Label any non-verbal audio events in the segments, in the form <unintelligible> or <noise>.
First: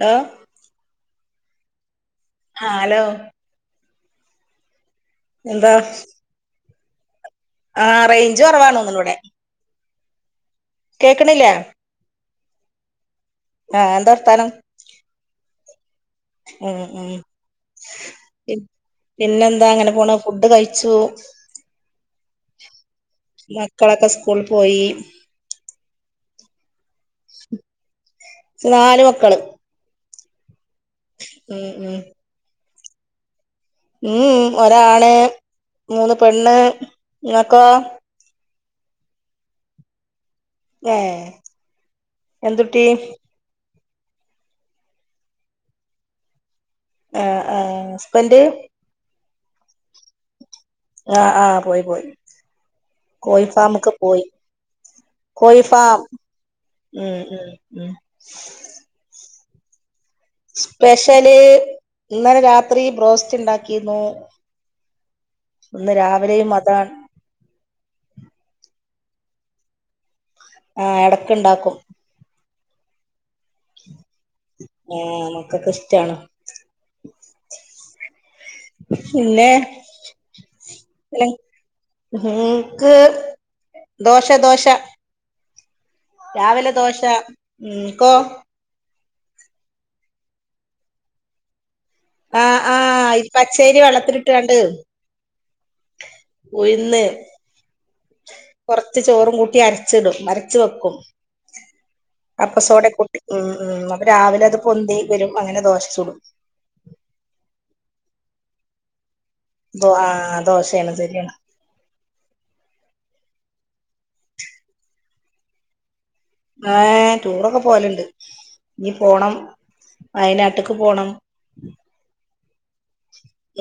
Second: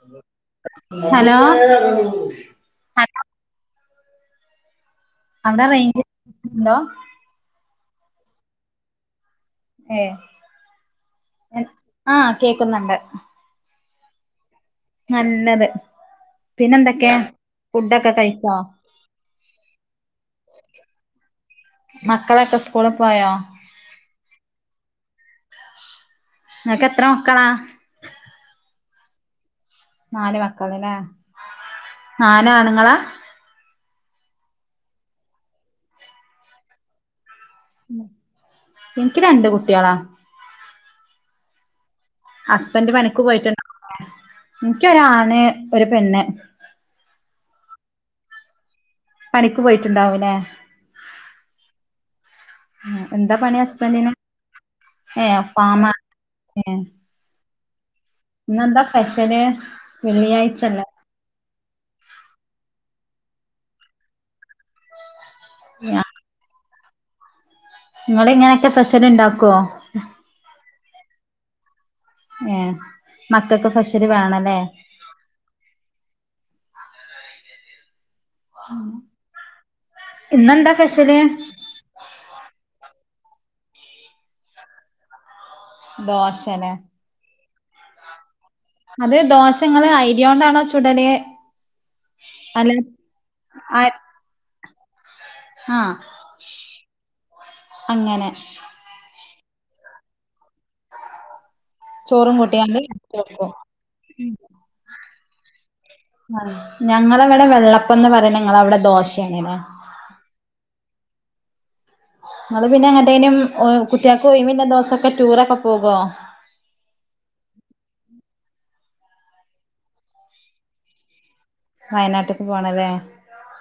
Hello hello. ആ hello. അവിടെ എന്താ റേഞ്ച് ഉണ്ടോ? ആ റേഞ്ച് കുറവാണെന്ന് തോനുണു ഇവിടെ? ഏ കേക്കണ്ല്ലേ? ആഹ് കേക്കുന്നുണ്ട് ആഹ് എന്താ വർത്താനം? നല്ലത്. ഉം ഉം പിന്നെന്തൊക്കെ, ഫുഡൊക്കെ കഴിച്ചോ? പിന്നെന്താ, അങ്ങനെ പോണ് ഫുഡ് കഴിച്ചു. മക്കളൊക്കെ സ്കൂളിൽ പോയോ? മക്കളെക്ക സ്കൂൾ പോയി. ഇങ്ങക്കെത്ര മക്കള? നാല് മക്കള്. നാല് മക്കള് ല്ലേ? ഉം ഉം. നാലാണുങ്ങള? മ് ഒരാണ് മൂന്ന് പെണ്ണ്, നിങ്ങക്കോ? എനിക്ക് രണ്ട് കുട്ടികളാ. ഏ എന്തുട്ടി ഹസ്ബൻഡ് പണിക്ക് പോയിട്ടു <unintelligible> എനിക്കൊരാണ് ഒരു പെണ്ണ്. ആഹ് ആ. ഹസ്ബൻഡ്? പണിക്ക് പോയിട്ടുണ്ടാവല്ലേ? ആഹ് ആ പോയി പോയി. എന്താ കോഴി പണി ഫാമ്ക്ക് ഹസ്ബൻഡിന് പോയി. ഏ ഫാമാ കോഴിഫാമ ഏ ഉം ഉം ഉം. ഇന്നെന്താ സ്പെഷല് വെള്ളിയാഴ്ചല്ലേ? ഷ്യല് ഇന്നലെ രാത്രി ബ്രോസ്റ്റുണ്ടാക്കീന്നു. ഇന്ന് രാവിലെയും അതാണ്. ഇങ്ങളി ങ്ങനെയൊക്കെ സ്പെഷ്യൽ ഉണ്ടാക്കുവോ? ആ എടയ്ക്ക്ണ്ടാക്കും. ഏ മക്കക്ക് സ്പെഷ്യല് വേണല്ലേ? ആ മക്കക്ക് ഇഷ്ട്ടാണ്. പിന്നേ, ഇന്നെന്താ ഫെഷ്യല് ഞങ്ങക്ക് ദോശ ദോശ. രാവിലെ ദോശല്ലേ ദോശ, നിങ്ങക്കോ? അത് ദോശ ങ്ങള് ഐഡ്യാ കൊണ്ടാണോ ചുടല് ആ അല്ലെ ആ ഈ പച്ചരി വെള്ളത്തിലിട്ടാണ്ട് ആ ഇവിടില്ല. അങ്ങനെ. കൊറച്ച് ചോറും കൂട്ടി അരച്ചിടും, അരച്ച്‌ വെക്കും. ചോറും കൂട്ടിയാണ്ട് അരച്ച് അപ്പസോഡാപ്പൊടി ഉം വെക്കും ഉം അപ്പൊ രാവിലെ അത് പൊന്തി വരും അങ്ങനെ ദോശ ചുടും. ആ ഞങ്ങളവിടെ വെള്ളപ്പംന്ന് പറയും നിങ്ങളവിടെ ദോശേന്നാണോ? ദോ ദോശേണ് <unintelligible> നിങ്ങള് പിന്നെ എങ്ങട്ടേനും എ കുട്ടികൾക്കൊഴിവിന്റെ ദിവസൊക്കെ ടൂറൊക്കെ പോക്വോ? ആ ടൂറൊക്കെ പോവലുണ്ട് ഇനി പോണം വയനാട്ടക്ക് പോണം. വയനാട്ട്ക്ക് പോണല്ലേ?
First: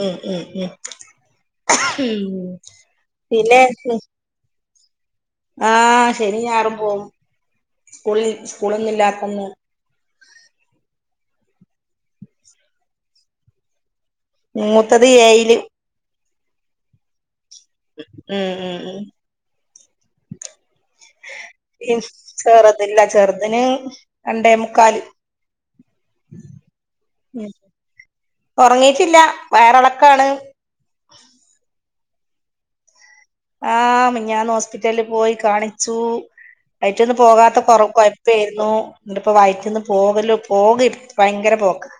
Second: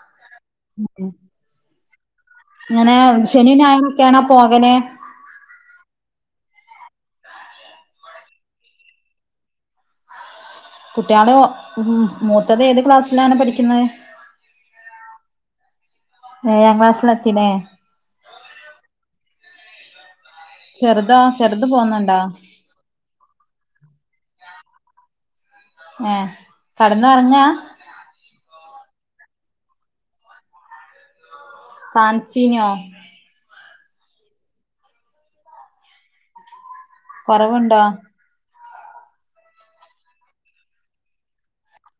ഉം ഉം ഉം ഉം എങ്ങനേ ശനി പിന്നെ ഞായറൊക്കെയാണോ പോകല്? ആ ശനീം ഞായറും പോവും സ്കൂളിൽ സ്കൂളൊന്നും ഇല്ലാത്തന്നു. കുട്ട്യാള് മ് മൂത്തത് ഏത് ക്ലാസ്സിലാണ് പഠിക്കുന്നേ? മൂത്തത് ഏയില്. ഏഴാം ക്‌ളാസിലെത്തീലെ? ഉം ഉം ഉം ചെറുതോ ചെറുത് പോന്നൊണ്ടോ? ഇല്ല ചെറുതിന് രണ്ടേമുക്കാല് ഏ കെടന്നൂറങ്ങുവാ? ഉറങ്ങീയിട്ടില്ല വയറെളക്കാണ്. കാമിച്ചീനോ? ആ, ഞാൻ ഹോസ്പിറ്റലിൽ പോയി കാണിച്ചു, അയിറ്റൊന്നും പോകാത്ത കൊറവുണ്ടോ കൊറ പ്പേരുന്നു എന്നിട്ടിപ്പ വയറ്റിന്ന് പോകല് പോക ഭയങ്കര പോക്ക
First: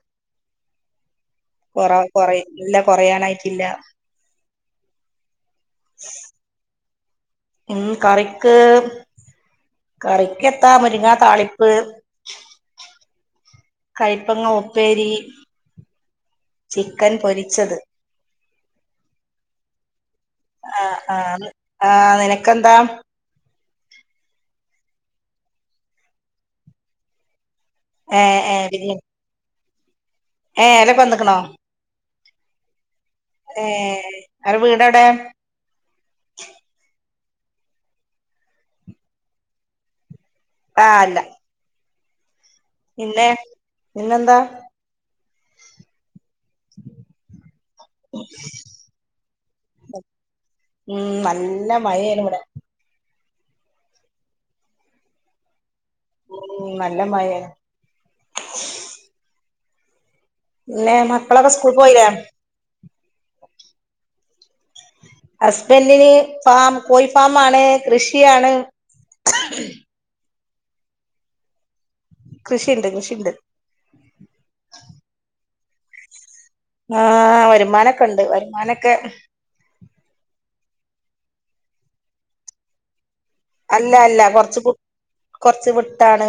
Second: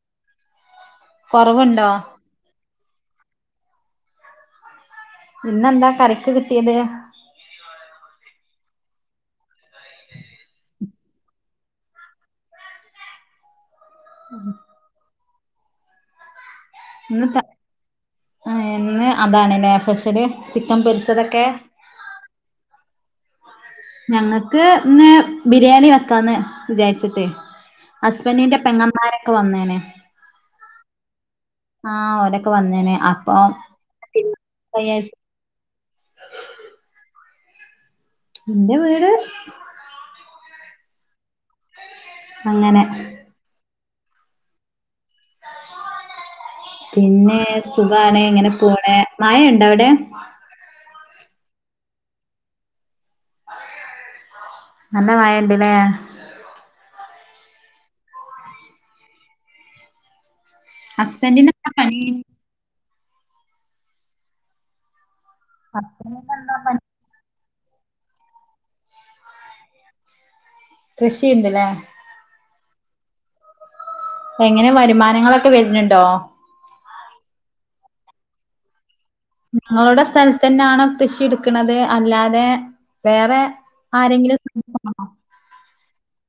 കൊറവുണ്ടോ? കൊറയ ഇല്ല കൊറയാനായിട്ടില്ല. ഇന്നെന്താ കറിക്ക് കിട്ടിയത്? ഇന്ന് കറിക്ക് കറിക്കെത്താ മുരിങ്ങ താളിപ്പ് <inaudible> കയ്പ്പങ്ങ ഉപ്പേരി ചിക്കൻ ഇന്ന് ത പൊരിച്ചത്. ആ ഇന്ന് അതാണല്ലേ സ്പെഷ്യല്. ചിക്കൻ ആ ആ പൊരിച്ചതൊക്കെ അത് ആ നിനക്കെന്താ? ഞങ്ങക്ക് ഇന്ന് ബിരിയാണി വെക്കാന്ന് വിചാരിച്ചിട്ടേ ഏഹ് ഹസ്ബന്റിന്റെ ഏഹ് ബിരി പെങ്ങമ്മാരൊക്കെ വന്ന്ണ്. ഏഹ് ഓലൊക്കെവന്ന്ക്ണൊ? ആഹ് ഓലൊക്കെ വന്ന്ണ് അപ്പൊ ഏഹ് അന്റെ ഉ വീടെവിടെ ന്റെവീട് ആഹ് അല്ല അങ്ങനെ പിന്നെ പിന്നെന്താ? പിന്നെ സുഖാണ് ങ്ങനെ പോണ് മഴണ്ടോ അവിടെ? ഉം നല്ല മഴേണിവടെ. നല്ല മഴണ്ട്ലേ ഉം നല്ല മഴേണ്. പിന്നെ ഹസ്ബൻഡിന് മക്കളൊക്കെ എന്താ പണി സ്കൂൾക്കോയീലേ? ഹസ്ബന്റിന് ഹസ്ബൻഡിനെന്താ ഫാം പണി കോഴി ഫാമാണ്, കൃഷിയാണ്. കൃഷിണ്ട്ലേ? കൃഷിണ്ട് കൃഷിണ്ട്. എങ്ങനെ വരുമാനങ്ങളൊക്കെ വര്ന്നുണ്ടോ? ആഹ് വരുമാനൊക്കണ്ട് വരുമാനൊക്കെ. ങ്ങളുടെ സ്ഥൽത്തെന്നാണൊ കൃഷി എട്ക്ക്ണത് അല്ലാതെ വേറെ. അല്ല അല്ല ആരെങ്കിലും കൊർച്ച് പു കൊർച്ച് വ്ട്ടാണ്.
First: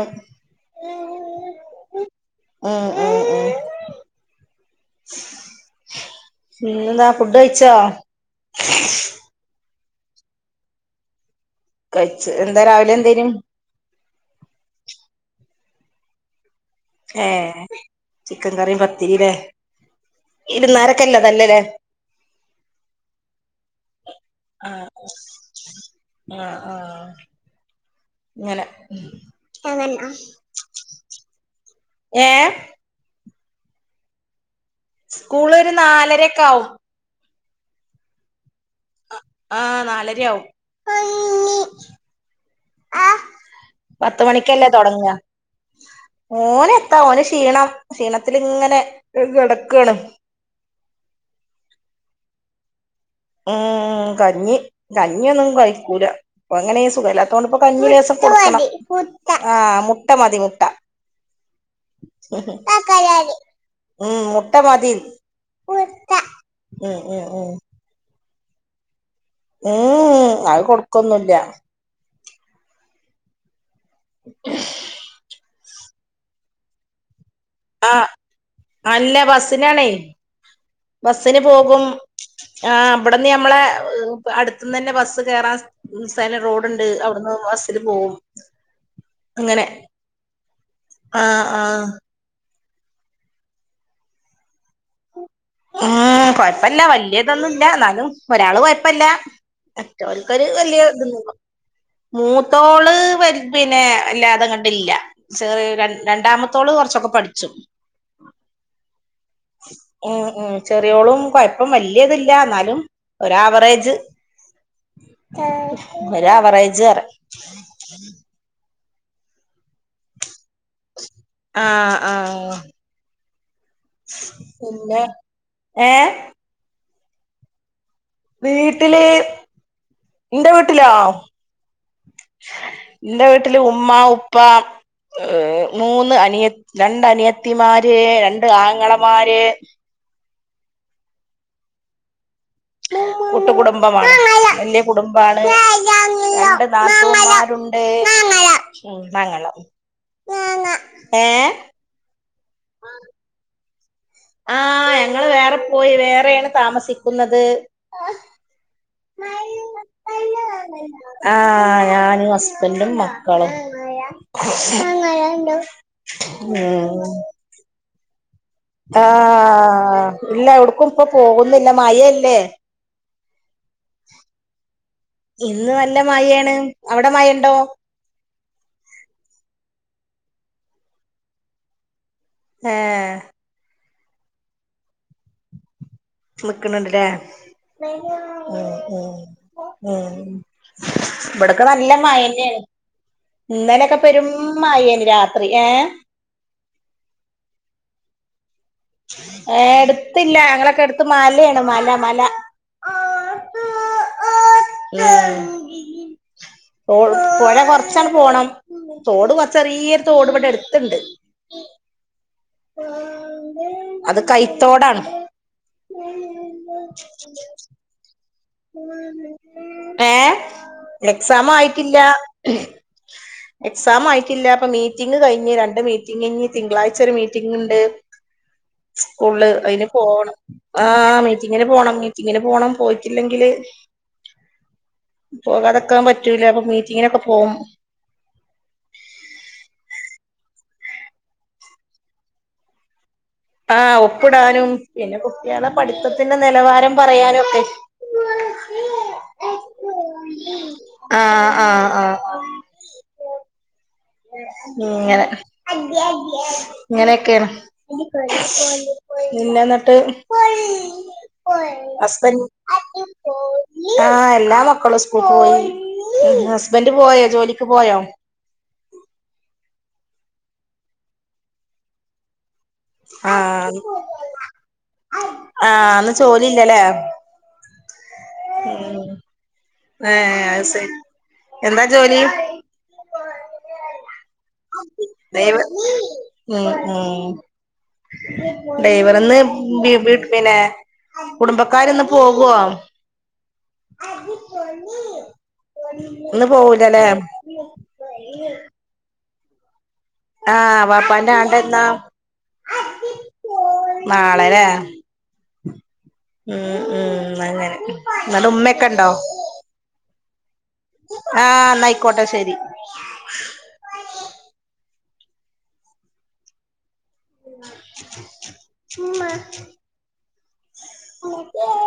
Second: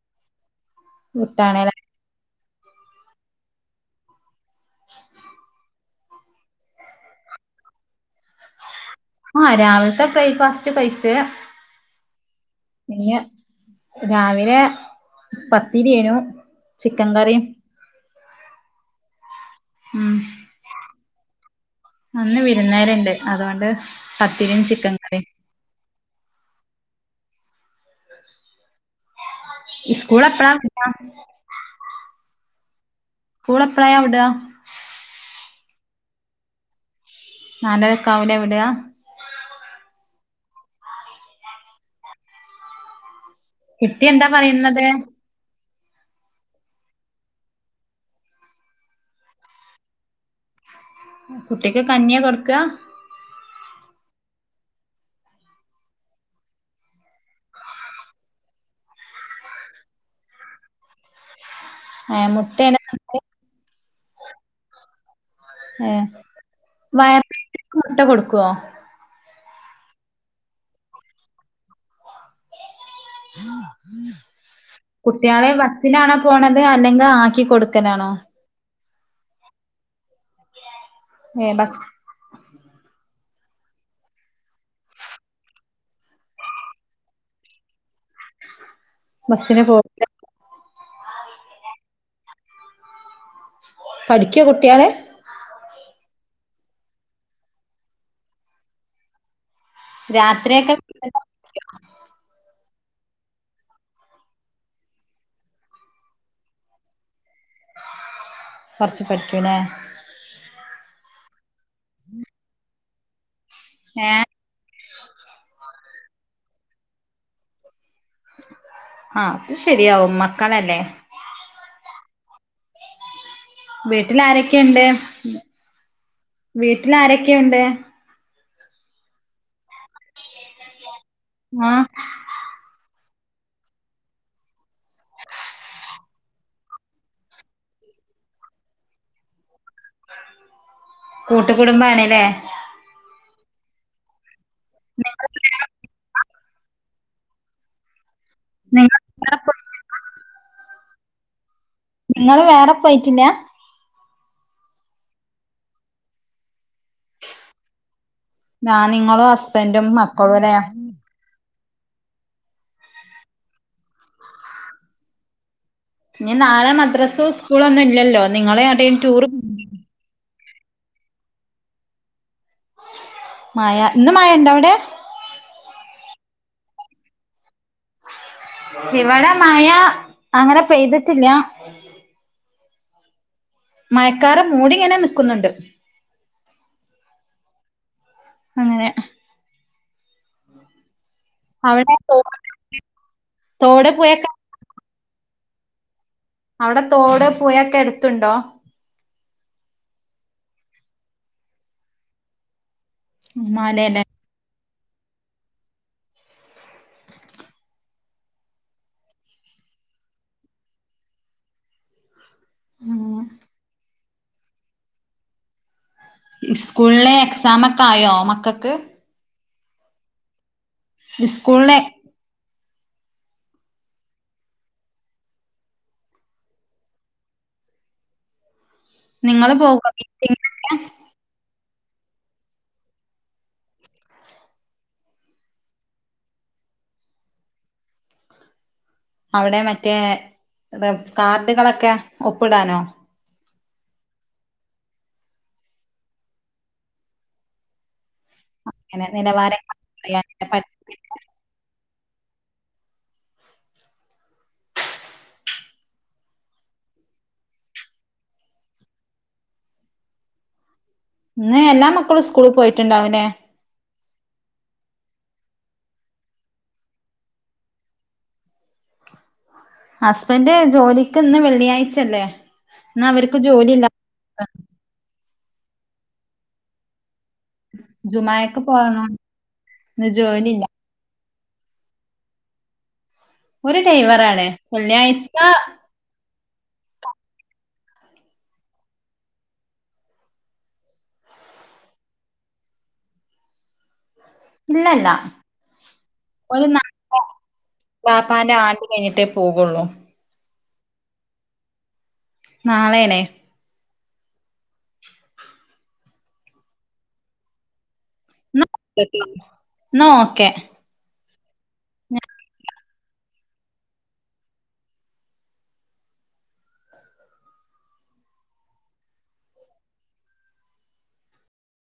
<unintelligible> ആഹ് ആഹ് പിന്നന്താ ഫുഡഴ്ച്ചോ? ആഹ് രാവിൽത്തെ ബ്രേക്ക് ഫാസ്റ്റ് കഴിച്ച്. കഴ്ച്ച് എന്താ പിന്നെ രാവിലെന്തേര്ന്ന്? രാവിലെ പത്തിരേനു. ഏഹ് ചിക്കം കറിം പത്തിരി ലേ ഉമ് ഇര്ന്നാരക്കള്ളതല്ല ലേ ഇന്ന് വിര്ന്നാര്ണ്ട് അതോണ്ട് പത്തിരിം ആഹ് ചിക്കം കറിം. ആഹ് ആഹ് ങ്ങനെ. സ്കൂൾ എപ്പളാ വിട ഏ സ്കൂൾ എപ്പളയാവ്ട? സ്കൂള് ഒരു നാലരൊക്കെ ആവും. നാലരെക്കാവുലെ വിട? ആഹ് നാലരയാവും കുട്ടി പത്ത് എന്താ മണിക്കല്ലെ പറയുന്നത് തൊട്ങ്ങാ? ഓനെത്താ ഓന് ക്ഷീണം ക്ഷീണത്തി ല്ങ്ങനെ കെടക്കാണ്. കുട്ടിക്ക് കഞ്ഞ്യാ കൊട്ക്ക? ഉമ് കഞ്ഞി കഞ്ഞ്യൊന്നും കഴിക്കൂല. അപ്പ അങ്ങനെ ഈ സുഖല്ലാത്തോണ്ട്പ്പോ കഞ്ഞി ലേശം കൊടുക്കണം ആഹ് മുട്ട മതി മുട്ട. മുട്ടയാണ് ഉമ് മുട്ട മതി. ഏഹ് ഉം വയർ ഉം ഉം മുട്ട കൊടുക്കോ? ഉമ് ഉമ് അത് കൊട്ക്കൊന്നുല്ല്യ. കുട്യാളെ ബസ്സിലാണൊ പോണത് അല്ലങ്കെൽ ആക്കികൊടു ആഹ് അല്ല ബസ്സിനാണേ ബസ്സിന് ഏ ബസ് പോകും. ആഹ് ബട്ന്ന് ഞമ്മളെ അടുത്ത്ന്നന്നെ ബസ്സ് കേറാൻ ഉമ് സെല റോഡ്ണ്ട്. അവ്ട്ന്ന് ബസ്സില് പോകും. ബസ്സിന് അങ്ങനെ പോ ആഹ് ആഹ്. പഠിക്ക്യൊ കുട്ട്യാള്? ഉമ് കൊഴ്പ്പല്ല്യ വല്യതൊന്നുല്ല ന്നാലും ഒരാള് കൊഴപ്പല്ല. മാറ്റാള് ക്കര് രാത്രിയൊക്കെ വല്ല്യ ത് ഇല്ല മൂത്തോള് വ പിന്നെ വല്ലാതെ ങ്ങട്ട് ഇല്യ ചെറി രണ്ടാമത്തോള് കൊറച്ചൊക്കെ പഠിച്ചും കുറച്ച് പഠിക്കുലെ ഉമ് ഉമ് ചെറിയോളും കുഴപ്പം വല്യ തില്ല എന്നാലും ഒരാവറേജ് ഏ ഒരാവറേജ് റിയ ആഹ് അത് ശരിയാവും മക്കളല്ലേ ആഹ് ആഹ് വീട്ടിലാരെക്കെണ്ട് പിന്നെ ഏഹ് വീട്ടിലാരൊക്കെ ഇണ്ട് വീട്ടില് ന്റെ വീട്ടിലോ ആഹ് ന്റെ വീട്ടില് ഉമ്മ, ഉപ്പ ഏഹ് മൂന്ന് അനിയ രണ്ട് അനിയത്തിമാര് രണ്ട് ആങ്ങളമാര് കൂട്ടു കുടുംബാണ് ലെ കൂട്ടുകടുംബമാണ് വല്യ കുടുംബാണ് രണ്ട് ന ല്ലരും ഉണ്ട്‌ നിങ്ങ <unintelligible> ഏഹ് ങ്ങള് വേറെ പോയിട്ടില്ല ആഹ് ഞങ്ങള് വേറെ പോയി വേറെയാണ് താമസിക്കുന്നത് ഞാൻ നിങ്ങളും ഹസ്ബൻറും മക്കളും ലെ ആഹ് ഞാനും ഹസ്ബൻറും മക്കളും <unintelligible> ഇനി നാളെ മദ്രസ്സൂ സ്കൂളൊന്നും ഇല്ലല്ലോ നിങ്ങളെ ആഹ് ഇല്ല എവിഡ്ക്കും ഇപ്പൊ പോകുന്നില്ല മയയല്ലേ മയ ഇന്ന് മയണ്ടവടെ ഇന്ന് നല്ല മഴേണ് അവിടെ മഴ ഇണ്ടോ ഇവിടെ മഴ അങ്ങനെ പെയ്തിട്ടില്ല <unintelligible> ആഹ് മയക്കാറ് മൂടിങ്ങനെ നിക്കുന്നുണ്ട് നിക്ക്ണ്ണ്ട് ലെ ഉം അങ്ങനെ ഉം ഉം ഇവിടൊക്കെ നല്ല അവിടെ തോ മയന്നാണ് തോട് ഇന്നലൊക്കെ പെരും പുഴയൊക്കെ മയെന്നെ രാത്രി ഏഹ് അവിടെ തോട് പുയൊക്കെ എടുത്തുണ്ടോ ഏഹ് എടുത്തില്ല ഞങ്ങളൊക്കെ എടുത്ത് മലയാണ് മല മല മലേലെ ഉം പൊഴ കൊറച്ചാണ്ട് പോണം തോട് ചെറിയ തോട്പടെ എടുത്തണ്ട് <inaudible> അത് കൈത്തോടാണ് ഇസ്കൂളിലെ എക്സാമൊക്കെ ആയോ മക്കൾക്ക് ഏഹ് എക്സാം സ്കൂളിലെ ആയിട്ടില്ല എക്സാം ആയിട്ടില്ല അപ്പ മീറ്റിംഗ് കഴിഞ്ഞ് രണ്ട് മീറ്റിംഗ കഴിഞ്ഞ് തിങ്കളാഴ്ച ഒരു മീറ്റിംഗ ഉണ്ട് <inaudible> സ്കൂള്ല് നിങ്ങള് അതിന് പോകോ പോണം മീറ്റിങ്ങിനൊക്കെ ആഹ് മീറ്റിങ്ങിന് പോണം മീറ്റിങ്ങിന് പോണം പോയിട്ടില്ലെങ്കില് പോകാതെക്കാൻ പറ്റൂല അപ്പൊ മീറ്റിങ്ങിനൊക്കെ പോകും അവിടെ മറ്റേ കാർഡുകളൊക്കെ ഒപ്പിടാനോ ആഹ് ഒപ്പിടാനും പിന്നെ കുട്ടിയളെ പഠിത്തത്തിന്റെ നെലവാരം പറയാനും ഒക്കെ അങ്ങനെ നിലവാരംറ്റ <inaudible> ആഹ് ആഹ് ആഹ് ങ്ങനെ ഇങ്ങനെയൊക്കെയാണ് പിന്നെ ന്നിട്ട് ഇന്ന് എല്ലാ <unintelligible> മക്കളും ഹസ്ബൻഡ് സ്കൂളിൽ പോയിട്ടുണ്ടാവുംല്ലേ <unintelligible> ആഹ് എല്ലാ മക്കളും സ്കൂൾ പോയി ഹസ്ബന്റ് പോയോ ജോലിക്ക് പോയോ ഹസ്ബൻഡ് ജോലിക്ക് ഇന്ന് വെള്ളിയാഴ്ചല്ലേ ഇന്ന് അവർക്ക് ജോലി ആഹ് ഇല്ല ആഹ് അന്ന് ജോലി ഇല്ലല്ലേ ജുമായക്ക് ഉം പോകണം ഇന്ന് ഏഹ് ജോലിയില്ല സ എന്താ ജോലി ഒരു ഡ്രൈവറ ആാണ് ഉം ഉം ഡൈവർന്ന് പിന്നെ കുടുംബക്കാാര് ഇന്ന് പോകുവോ ഇല്ലല്ല ഇന്ന് ഒരു ന പോവൂലല്ലേ വാപ്പാന്റെ ആണ്ട് കഴിഞ്ഞിട്ടേ പോകുള്ളൂ ആഹ് വാപ്പാന്റൊണ്ടന്താ നാളെയനെ നാളെല്ലേ ഉം ഉം ഇന്നങ്ങനെ ഇന്നാ ഒക്കെട്ടിം എന്നാ ഓക്കെ ആഹ് എന്നായിക്കോട്ടെ ശരി ഇമ്മ ഇമ്മച്ചിയെ